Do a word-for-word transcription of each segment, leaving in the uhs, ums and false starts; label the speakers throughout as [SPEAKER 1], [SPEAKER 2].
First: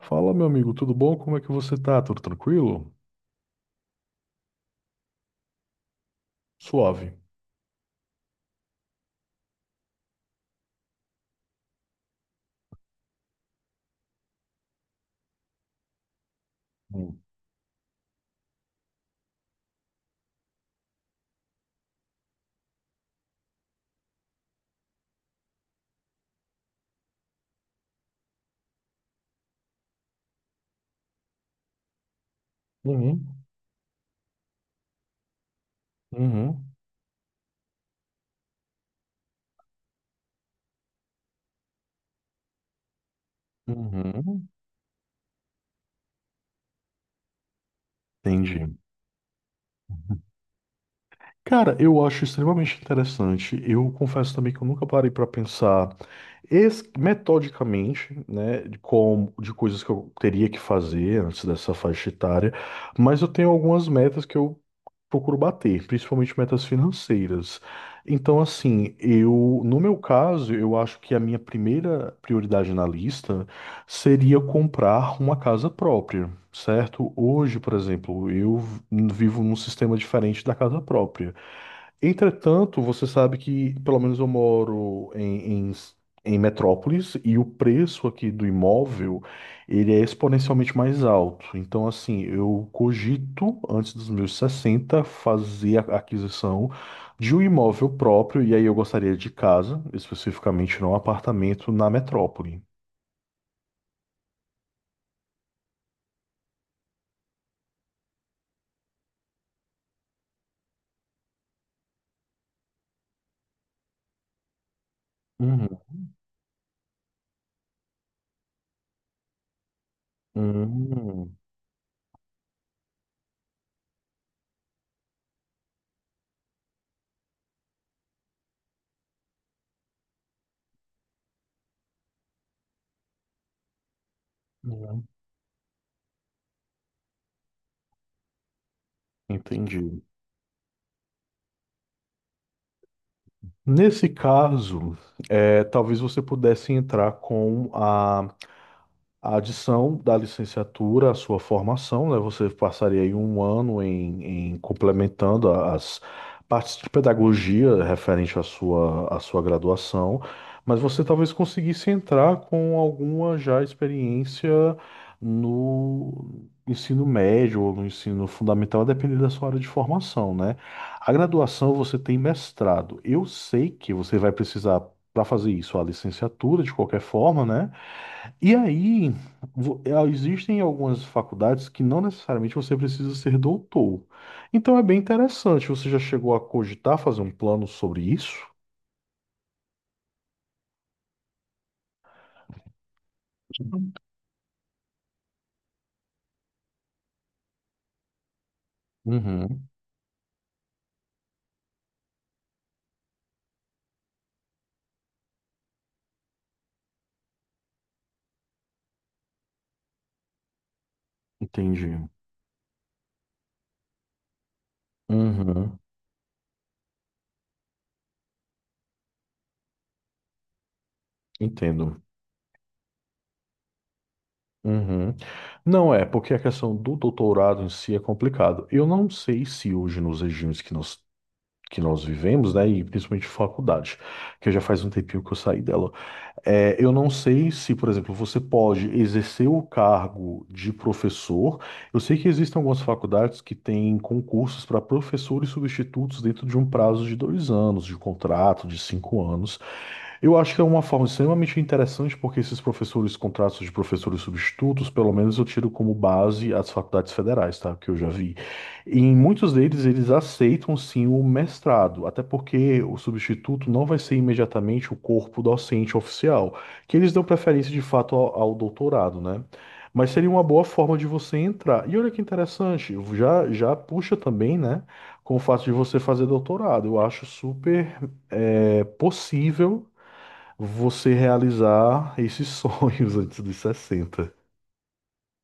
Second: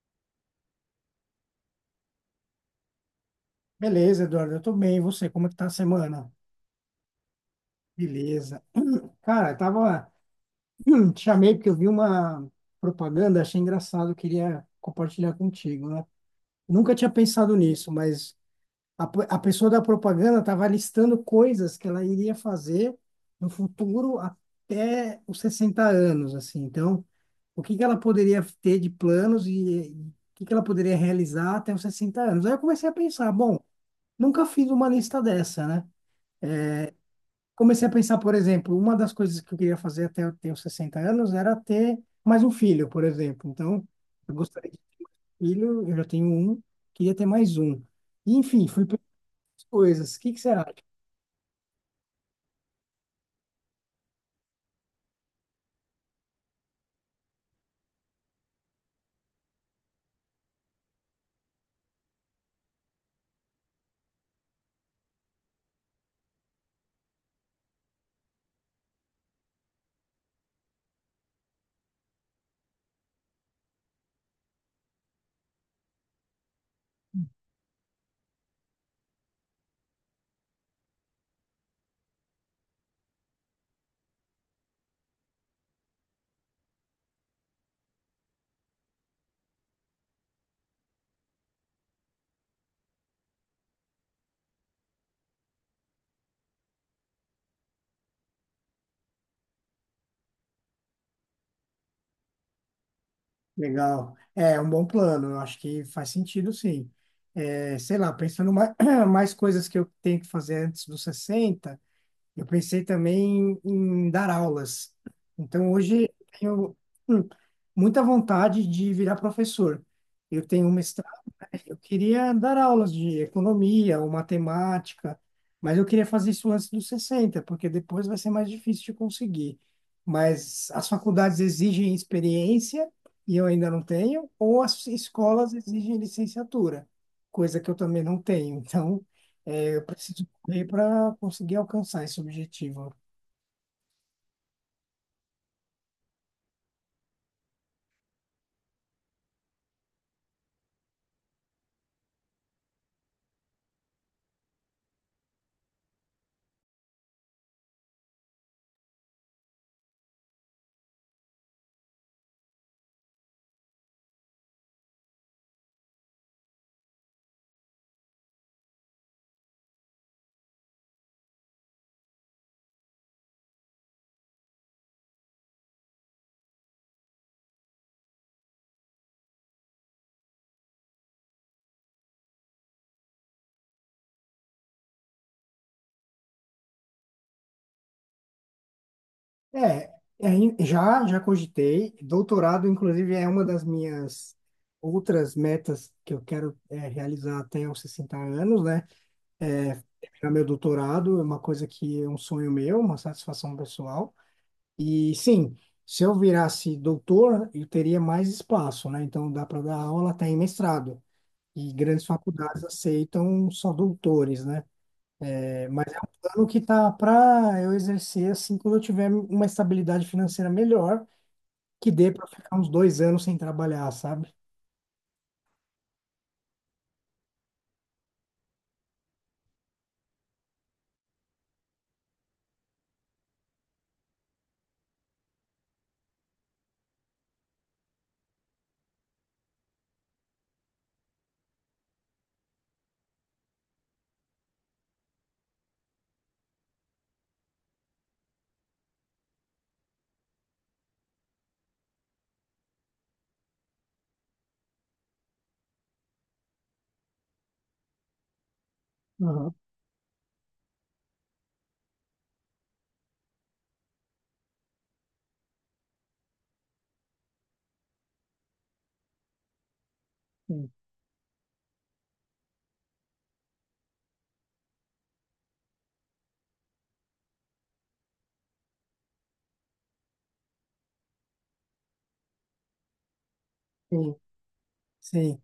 [SPEAKER 1] Fala, meu amigo, tudo bom? Como é que você tá? Tudo tranquilo?
[SPEAKER 2] Beleza, Eduardo, eu tô bem. E você, como é que tá a semana?
[SPEAKER 1] Suave.
[SPEAKER 2] Beleza. Cara, eu tava... Te chamei porque eu vi uma propaganda, achei engraçado, eu queria compartilhar contigo, né? Nunca tinha
[SPEAKER 1] Hum.
[SPEAKER 2] pensado nisso, mas a, pe- a pessoa da propaganda tava listando coisas que ela iria fazer no futuro até os sessenta anos, assim. Então, o que que ela poderia ter de planos e e o que que ela poderia realizar até os sessenta anos? Aí eu comecei a
[SPEAKER 1] Uhum.
[SPEAKER 2] pensar, bom, nunca fiz uma lista dessa, né?
[SPEAKER 1] Uhum.
[SPEAKER 2] Comecei a pensar, por exemplo, uma das coisas que eu queria fazer até eu ter os sessenta anos era ter mais um filho, por exemplo. Então, eu
[SPEAKER 1] Uhum.
[SPEAKER 2] gostaria de ter um filho, eu já tenho um, queria ter mais um. E, enfim,
[SPEAKER 1] Entendi.
[SPEAKER 2] fui pensando as coisas. O que que será?
[SPEAKER 1] Cara, eu acho extremamente interessante. Eu confesso também que eu nunca parei para pensar es- metodicamente, né, de como de coisas que eu teria que fazer antes dessa faixa etária, mas eu tenho algumas metas que eu procuro bater, principalmente metas financeiras. Então, assim, eu, no meu caso, eu acho que a minha primeira prioridade na lista seria comprar uma casa própria, certo? Hoje, por exemplo, eu vivo num sistema diferente da casa própria. Entretanto, você sabe que, pelo menos eu moro em, em, em metrópolis, e o preço aqui do imóvel, ele é exponencialmente mais alto. Então, assim, eu cogito, antes dos meus sessenta, fazer a aquisição de um imóvel próprio, e aí eu gostaria de casa, especificamente não apartamento na metrópole.
[SPEAKER 2] É legal. É um bom plano, eu acho que faz sentido, sim. É, sei lá, pensando mais, mais coisas que eu tenho que fazer antes dos sessenta, eu pensei também em dar aulas. Então,
[SPEAKER 1] Uhum.
[SPEAKER 2] hoje eu tenho hum, muita vontade de virar professor. Eu tenho uma,
[SPEAKER 1] Hum,
[SPEAKER 2] eu queria dar aulas de economia ou matemática, mas eu queria fazer isso antes dos sessenta, porque depois vai ser mais difícil de conseguir. Mas as faculdades exigem experiência, e eu ainda não tenho, ou as
[SPEAKER 1] uhum.
[SPEAKER 2] escolas exigem licenciatura, coisa que eu também não tenho. Então, eh, eu
[SPEAKER 1] Entendi.
[SPEAKER 2] preciso correr para conseguir alcançar esse objetivo.
[SPEAKER 1] Nesse caso, é, talvez você pudesse entrar com a A adição da licenciatura à sua formação, né? Você passaria aí um ano em, em complementando a- as partes de pedagogia referente à sua, à sua graduação, mas você talvez conseguisse entrar com alguma já experiência no ensino médio ou no ensino fundamental, a depender da sua área de formação, né? A graduação você tem mestrado. Eu sei que você vai precisar, para fazer isso, a licenciatura de qualquer forma, né? E aí, vo- é, existem algumas faculdades que não necessariamente você precisa ser doutor. Então é bem interessante. Você já chegou a cogitar fazer um plano sobre isso?
[SPEAKER 2] É, é, in- já, já cogitei. Doutorado, inclusive, é uma das minhas outras metas que eu quero é, realizar até os sessenta anos, né?
[SPEAKER 1] Uhum,
[SPEAKER 2] É, terminar meu doutorado é uma coisa que é um sonho meu, uma satisfação pessoal. E sim, se eu virasse doutor, eu teria mais espaço, né? Então dá para dar aula até em mestrado. E
[SPEAKER 1] entendi.
[SPEAKER 2] grandes faculdades aceitam só doutores, né? É,
[SPEAKER 1] Uhum,
[SPEAKER 2] mas é um plano que tá para eu exercer assim quando eu tiver uma estabilidade financeira melhor que
[SPEAKER 1] entendo.
[SPEAKER 2] dê para ficar uns dois anos sem trabalhar, sabe?
[SPEAKER 1] Uhum. Não é, porque a questão do doutorado em si é complicado. Eu não sei se hoje nos regimes que nós, que nós vivemos, né, e principalmente faculdade, que já faz um tempinho que eu saí dela, é, eu não sei se, por exemplo, você pode exercer o cargo de professor. Eu sei que existem algumas faculdades que têm concursos para professores substitutos dentro de um prazo de dois anos, de contrato, de cinco anos. Eu acho que é uma forma extremamente interessante, porque esses professores, contratos de professores substitutos, pelo menos eu tiro como base as faculdades federais, tá? Que eu já vi. E em muitos
[SPEAKER 2] Aham,
[SPEAKER 1] deles, eles aceitam sim o mestrado, até porque o substituto não vai ser imediatamente o corpo docente oficial, que eles dão preferência de fato ao, ao doutorado, né? Mas seria uma boa
[SPEAKER 2] sim.
[SPEAKER 1] forma de você entrar. E olha que interessante, já, já puxa também, né? Com o fato de você fazer doutorado. Eu acho super é, possível você realizar esses sonhos antes dos
[SPEAKER 2] Sim,
[SPEAKER 1] sessenta.
[SPEAKER 2] sim.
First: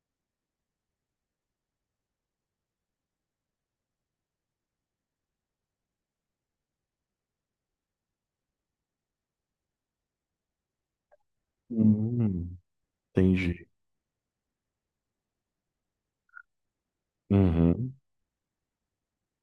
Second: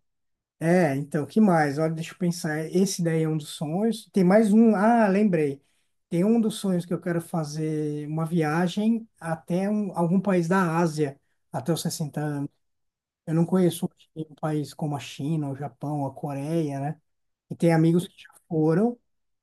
[SPEAKER 2] É, então, que mais? Olha, deixa eu pensar. Esse daí é um dos sonhos. Tem mais um. Ah, lembrei. Tem um dos sonhos que eu quero fazer uma viagem até um- algum país da Ásia, até os sessenta anos.
[SPEAKER 1] Hum,
[SPEAKER 2] Eu não
[SPEAKER 1] Entendi.
[SPEAKER 2] conheço um país como a China, o Japão, a Coreia, né? E tem
[SPEAKER 1] Uhum,
[SPEAKER 2] amigos que já foram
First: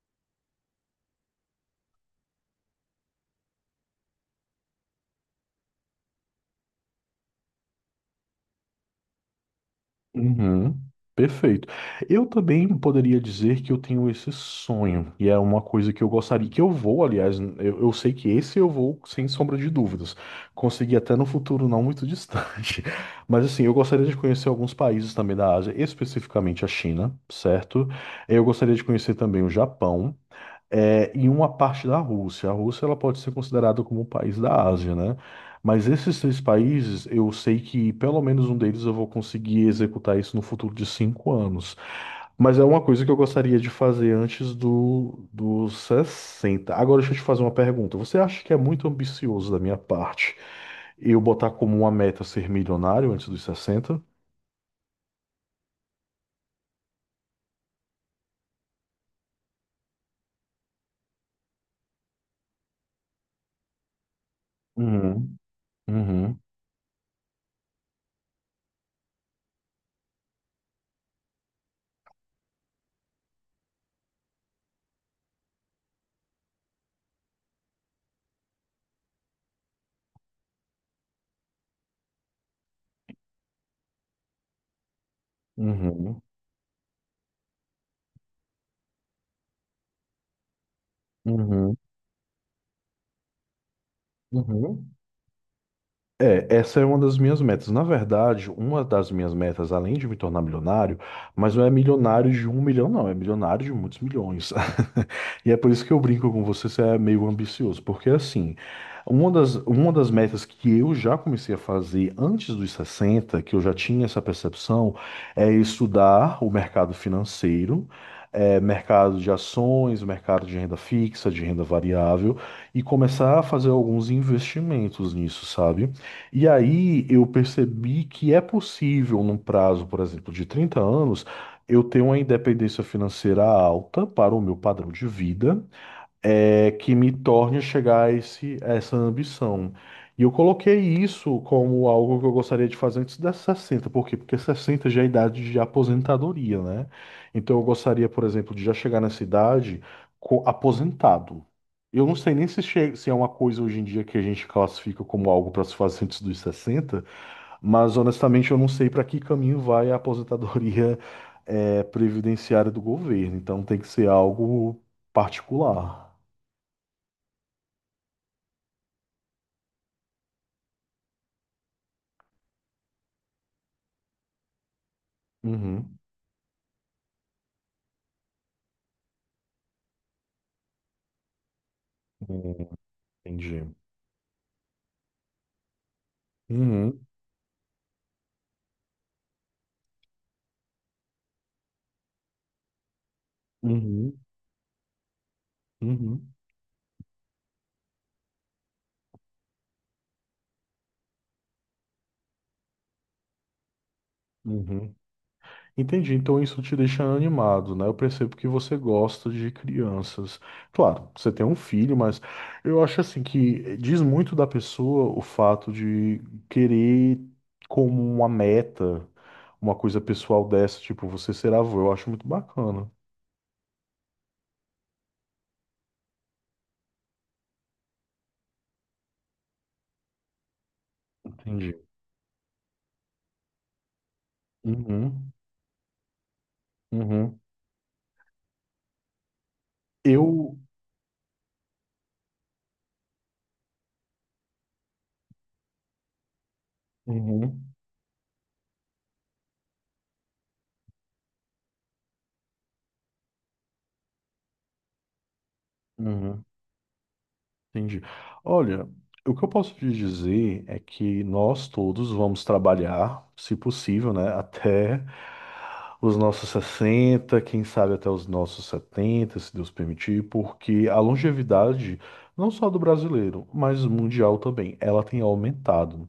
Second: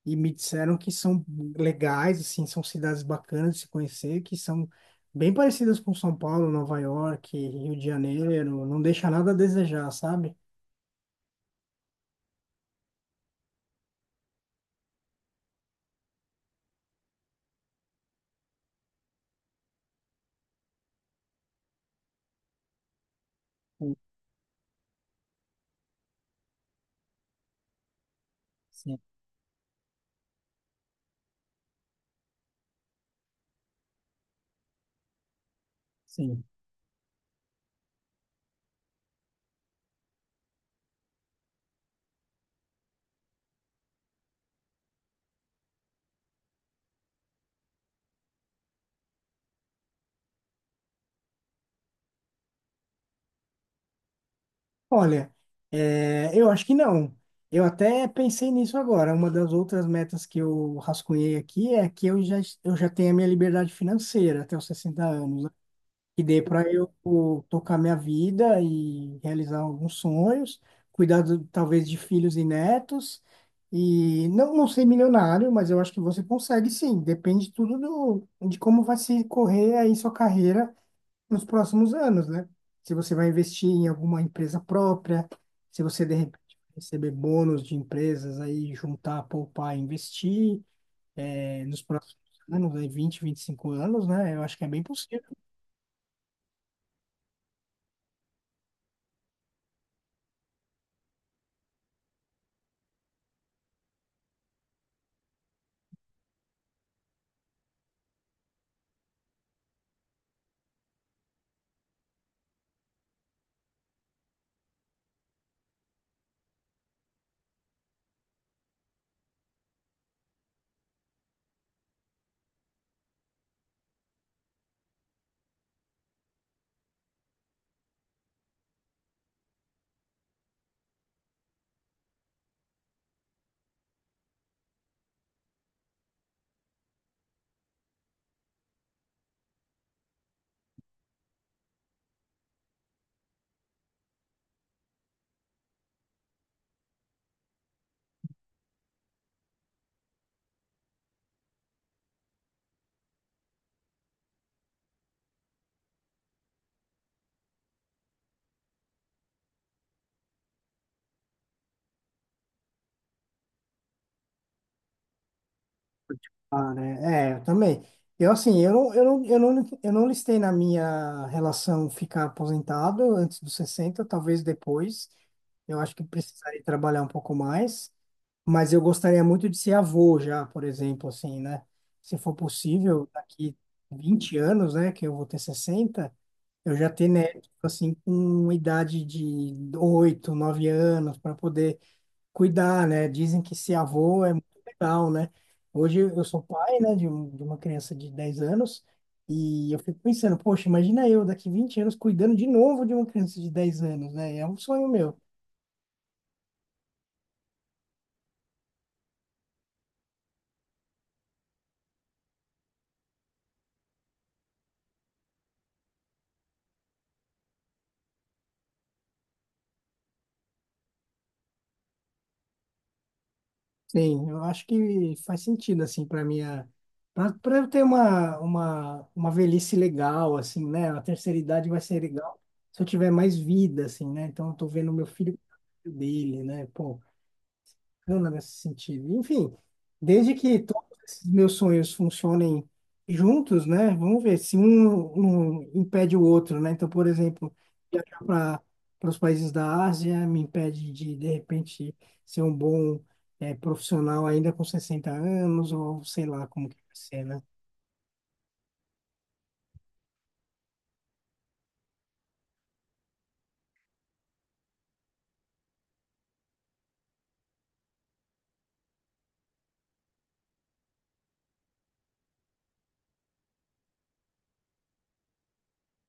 [SPEAKER 2] e me disseram que são legais, assim, são cidades bacanas de se conhecer, que são bem parecidas com São Paulo, Nova York, Rio de Janeiro, não deixa nada a desejar, sabe?
[SPEAKER 1] uhum. Perfeito. Eu também poderia dizer que eu tenho esse sonho, e é uma coisa que eu gostaria, que eu vou, aliás, eu, eu sei que esse eu vou, sem sombra de dúvidas, conseguir até no futuro não muito distante. Mas assim, eu
[SPEAKER 2] Sim,
[SPEAKER 1] gostaria de conhecer alguns países também da Ásia, especificamente a China, certo? Eu gostaria de
[SPEAKER 2] sim.
[SPEAKER 1] conhecer também o Japão. É, em uma parte da Rússia. A Rússia ela pode ser considerada como um país da Ásia, né? Mas esses três
[SPEAKER 2] Sim.
[SPEAKER 1] países, eu sei que pelo menos um deles eu vou conseguir executar isso no futuro de cinco anos. Mas é uma coisa que eu gostaria de fazer antes do, dos sessenta. Agora deixa eu te fazer uma pergunta. Você acha que é muito ambicioso da minha parte eu botar como uma meta ser milionário antes dos sessenta?
[SPEAKER 2] Olha, é, eu acho que não. Eu até pensei nisso agora. Uma das outras metas que eu rascunhei aqui é que eu já, eu já tenho a minha liberdade financeira até os sessenta
[SPEAKER 1] Uhum,
[SPEAKER 2] anos. Que
[SPEAKER 1] uhum,
[SPEAKER 2] dê para eu pô, tocar minha vida e realizar alguns sonhos, cuidar do- talvez de filhos e netos, e não, não ser milionário, mas eu acho que você consegue sim, depende tudo do, de como vai se correr aí sua carreira nos próximos anos, né? Se você vai investir em alguma empresa própria, se você de
[SPEAKER 1] uhum,
[SPEAKER 2] repente receber bônus de empresas aí, juntar, poupar, investir eh,
[SPEAKER 1] uhum,
[SPEAKER 2] nos próximos anos, aí vinte, vinte e cinco anos, né? Eu acho que é bem
[SPEAKER 1] uhum.
[SPEAKER 2] possível.
[SPEAKER 1] É, essa é uma das minhas metas. Na verdade, uma das minhas metas, além de me tornar milionário, mas não é milionário de um milhão, não, é milionário de muitos milhões. E é por isso que eu brinco com você, você é meio ambicioso, porque assim, uma das, uma das metas que eu já comecei a fazer antes dos sessenta, que eu já tinha essa percepção, é estudar o mercado financeiro. É, mercado de ações, mercado de renda fixa, de renda variável, e começar a fazer alguns investimentos nisso, sabe? E aí eu percebi que é possível, num prazo, por exemplo, de trinta anos, eu ter uma independência financeira alta para o meu padrão de vida é, que me torne a chegar a esse, a essa ambição. E eu coloquei isso como algo que eu gostaria de fazer antes das sessenta por quê? Porque sessenta já é a idade de aposentadoria, né? Então eu gostaria, por exemplo, de já chegar nessa idade co- aposentado. Eu não sei nem se, che- se é uma coisa hoje em dia que a gente classifica como algo para se fazer antes dos sessenta, mas honestamente eu não sei para que caminho vai a aposentadoria eh, previdenciária do governo. Então tem que ser algo particular.
[SPEAKER 2] Ah, né? É, eu também. Eu, assim, eu não, eu não, eu não, eu não listei na minha relação ficar aposentado antes dos sessenta, talvez depois. Eu acho
[SPEAKER 1] Uhum.
[SPEAKER 2] que precisaria trabalhar um pouco mais. Mas eu gostaria muito de ser avô já, por exemplo, assim, né? Se for
[SPEAKER 1] Hum,
[SPEAKER 2] possível, daqui
[SPEAKER 1] entendi.
[SPEAKER 2] vinte anos, né, que eu vou ter sessenta, eu já
[SPEAKER 1] Uhum.
[SPEAKER 2] ter neto, assim, com idade de oito nove anos, para poder cuidar, né? Dizem que ser
[SPEAKER 1] Uhum.
[SPEAKER 2] avô é muito legal, né? Hoje eu
[SPEAKER 1] Uhum.
[SPEAKER 2] sou pai, né, de, um, de uma criança de dez anos e eu fico pensando, poxa, imagina eu daqui vinte anos cuidando de novo de uma criança de dez anos, né? É um sonho
[SPEAKER 1] Uhum.
[SPEAKER 2] meu.
[SPEAKER 1] Entendi. Então isso te deixa animado, né? Eu percebo que você gosta de crianças. Claro, você tem um filho, mas eu acho assim que diz muito da pessoa o fato de querer como uma meta, uma coisa pessoal dessa, tipo, você ser avô. Eu acho muito bacana.
[SPEAKER 2] Sim, eu acho que faz sentido, assim, para minha... Para eu ter uma, uma, uma velhice legal, assim, né? A terceira idade vai
[SPEAKER 1] Entendi.
[SPEAKER 2] ser legal se eu tiver mais vida, assim, né? Então eu tô vendo meu
[SPEAKER 1] Uhum.
[SPEAKER 2] filho dele, né? Pô,
[SPEAKER 1] Uhum.
[SPEAKER 2] bacana nesse sentido. Enfim, desde
[SPEAKER 1] Eu.
[SPEAKER 2] que todos esses meus sonhos funcionem juntos, né? Vamos ver se um, um impede o outro, né? Então, por exemplo,
[SPEAKER 1] Uhum.
[SPEAKER 2] viajar para para os países da Ásia me impede de, de repente, ser um bom eh, profissional ainda com sessenta anos, ou sei
[SPEAKER 1] Uhum.
[SPEAKER 2] lá como que vai ser, né?
[SPEAKER 1] Entendi. Olha, o que eu posso te dizer é que nós todos vamos trabalhar, se possível, né, até os nossos sessenta, quem sabe até os nossos setenta, se Deus permitir, porque a longevidade, não só do brasileiro, mas mundial também, ela tem aumentado.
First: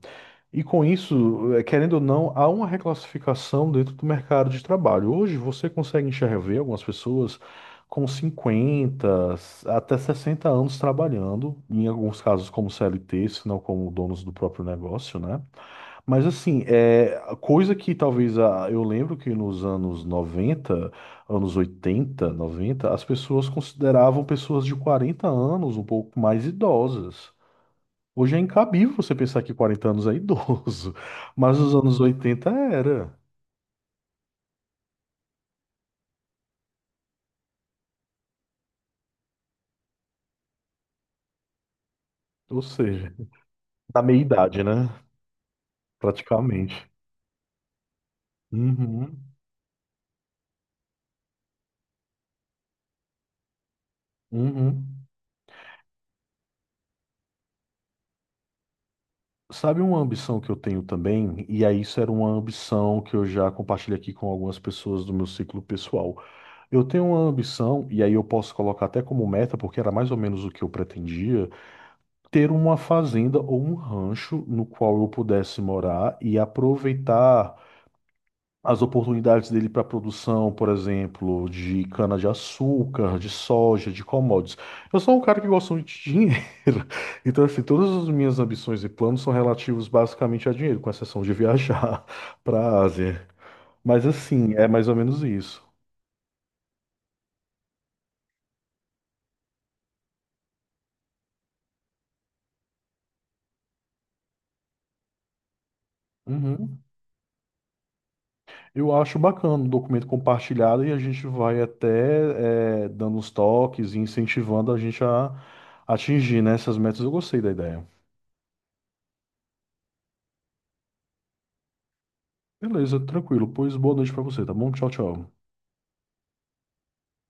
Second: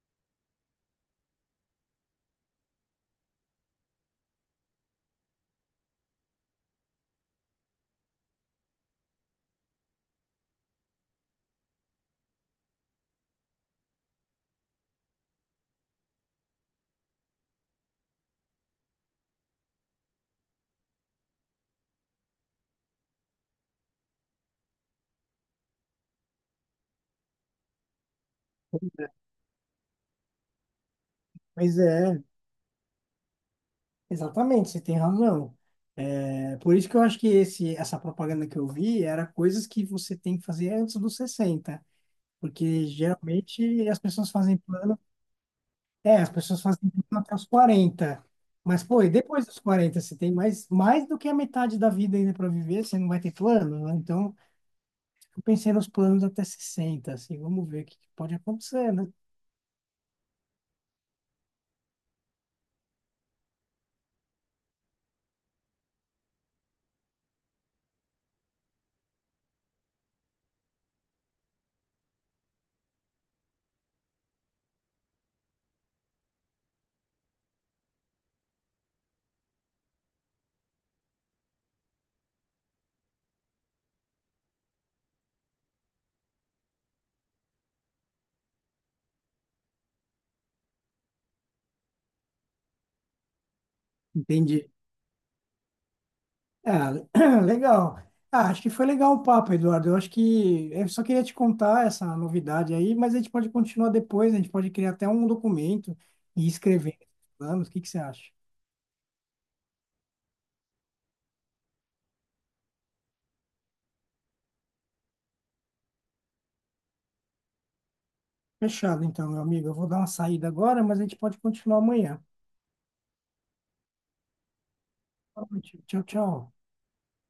[SPEAKER 1] E com isso, eh, querendo ou não, há uma reclassificação dentro do mercado de trabalho. Hoje você consegue enxergar algumas pessoas com cinquenta até sessenta anos trabalhando, em alguns casos como C L T, se não como donos do próprio negócio, né? Mas assim, é coisa que talvez a eu lembro que nos anos noventa, anos oitenta, noventa, as pessoas consideravam pessoas de quarenta anos um pouco mais idosas. Hoje é incabível você pensar que quarenta anos é idoso, mas nos
[SPEAKER 2] Pois
[SPEAKER 1] anos
[SPEAKER 2] é,
[SPEAKER 1] oitenta era.
[SPEAKER 2] exatamente, você tem razão. É, por isso que eu acho que esse, essa propaganda que eu vi era coisas que você tem que fazer antes dos sessenta.
[SPEAKER 1] Ou
[SPEAKER 2] Porque
[SPEAKER 1] seja,
[SPEAKER 2] geralmente as
[SPEAKER 1] na
[SPEAKER 2] pessoas fazem
[SPEAKER 1] meia-idade, né?
[SPEAKER 2] plano. É, as pessoas
[SPEAKER 1] Praticamente.
[SPEAKER 2] fazem plano até os quarenta. Mas, pô, e
[SPEAKER 1] Uhum,
[SPEAKER 2] depois dos quarenta você tem mais, mais do que a metade da vida ainda para viver, você não vai ter plano, né? Então,
[SPEAKER 1] uhum.
[SPEAKER 2] eu pensei nos planos até sessenta assim, vamos ver o que que pode acontecer, né?
[SPEAKER 1] Sabe uma ambição que eu tenho também? E aí isso era uma ambição que eu já compartilho aqui com algumas pessoas do meu ciclo pessoal. Eu tenho uma ambição, e aí eu posso colocar até como meta, porque era mais ou menos o que eu pretendia, ter uma fazenda ou um rancho no qual eu pudesse morar e aproveitar as oportunidades dele para produção, por exemplo, de cana-de-açúcar, de soja, de commodities. Eu sou um cara que gosta muito de dinheiro. Então, assim, todas as minhas ambições e planos são relativos basicamente a dinheiro, com exceção de viajar para a Ásia. Mas, assim, é
[SPEAKER 2] Entendi.
[SPEAKER 1] mais ou menos isso.
[SPEAKER 2] Ah, legal. Ah, acho que foi legal o papo, Eduardo. Eu acho que eu só queria te contar essa novidade aí, mas a gente pode continuar depois, a gente pode criar até um documento e
[SPEAKER 1] Uhum.
[SPEAKER 2] escrever planos. O que que você acha?
[SPEAKER 1] Eu acho bacana o documento compartilhado e a gente vai até eh, dando uns toques e incentivando a gente a atingir, né, essas metas. Eu gostei da ideia.
[SPEAKER 2] Fechado então, meu amigo. Eu vou dar uma saída agora, mas a gente pode continuar amanhã.
[SPEAKER 1] Beleza, tranquilo. Pois boa noite para você, tá bom? Tchau, tchau.
[SPEAKER 2] Boa noite. Tchau, tchau.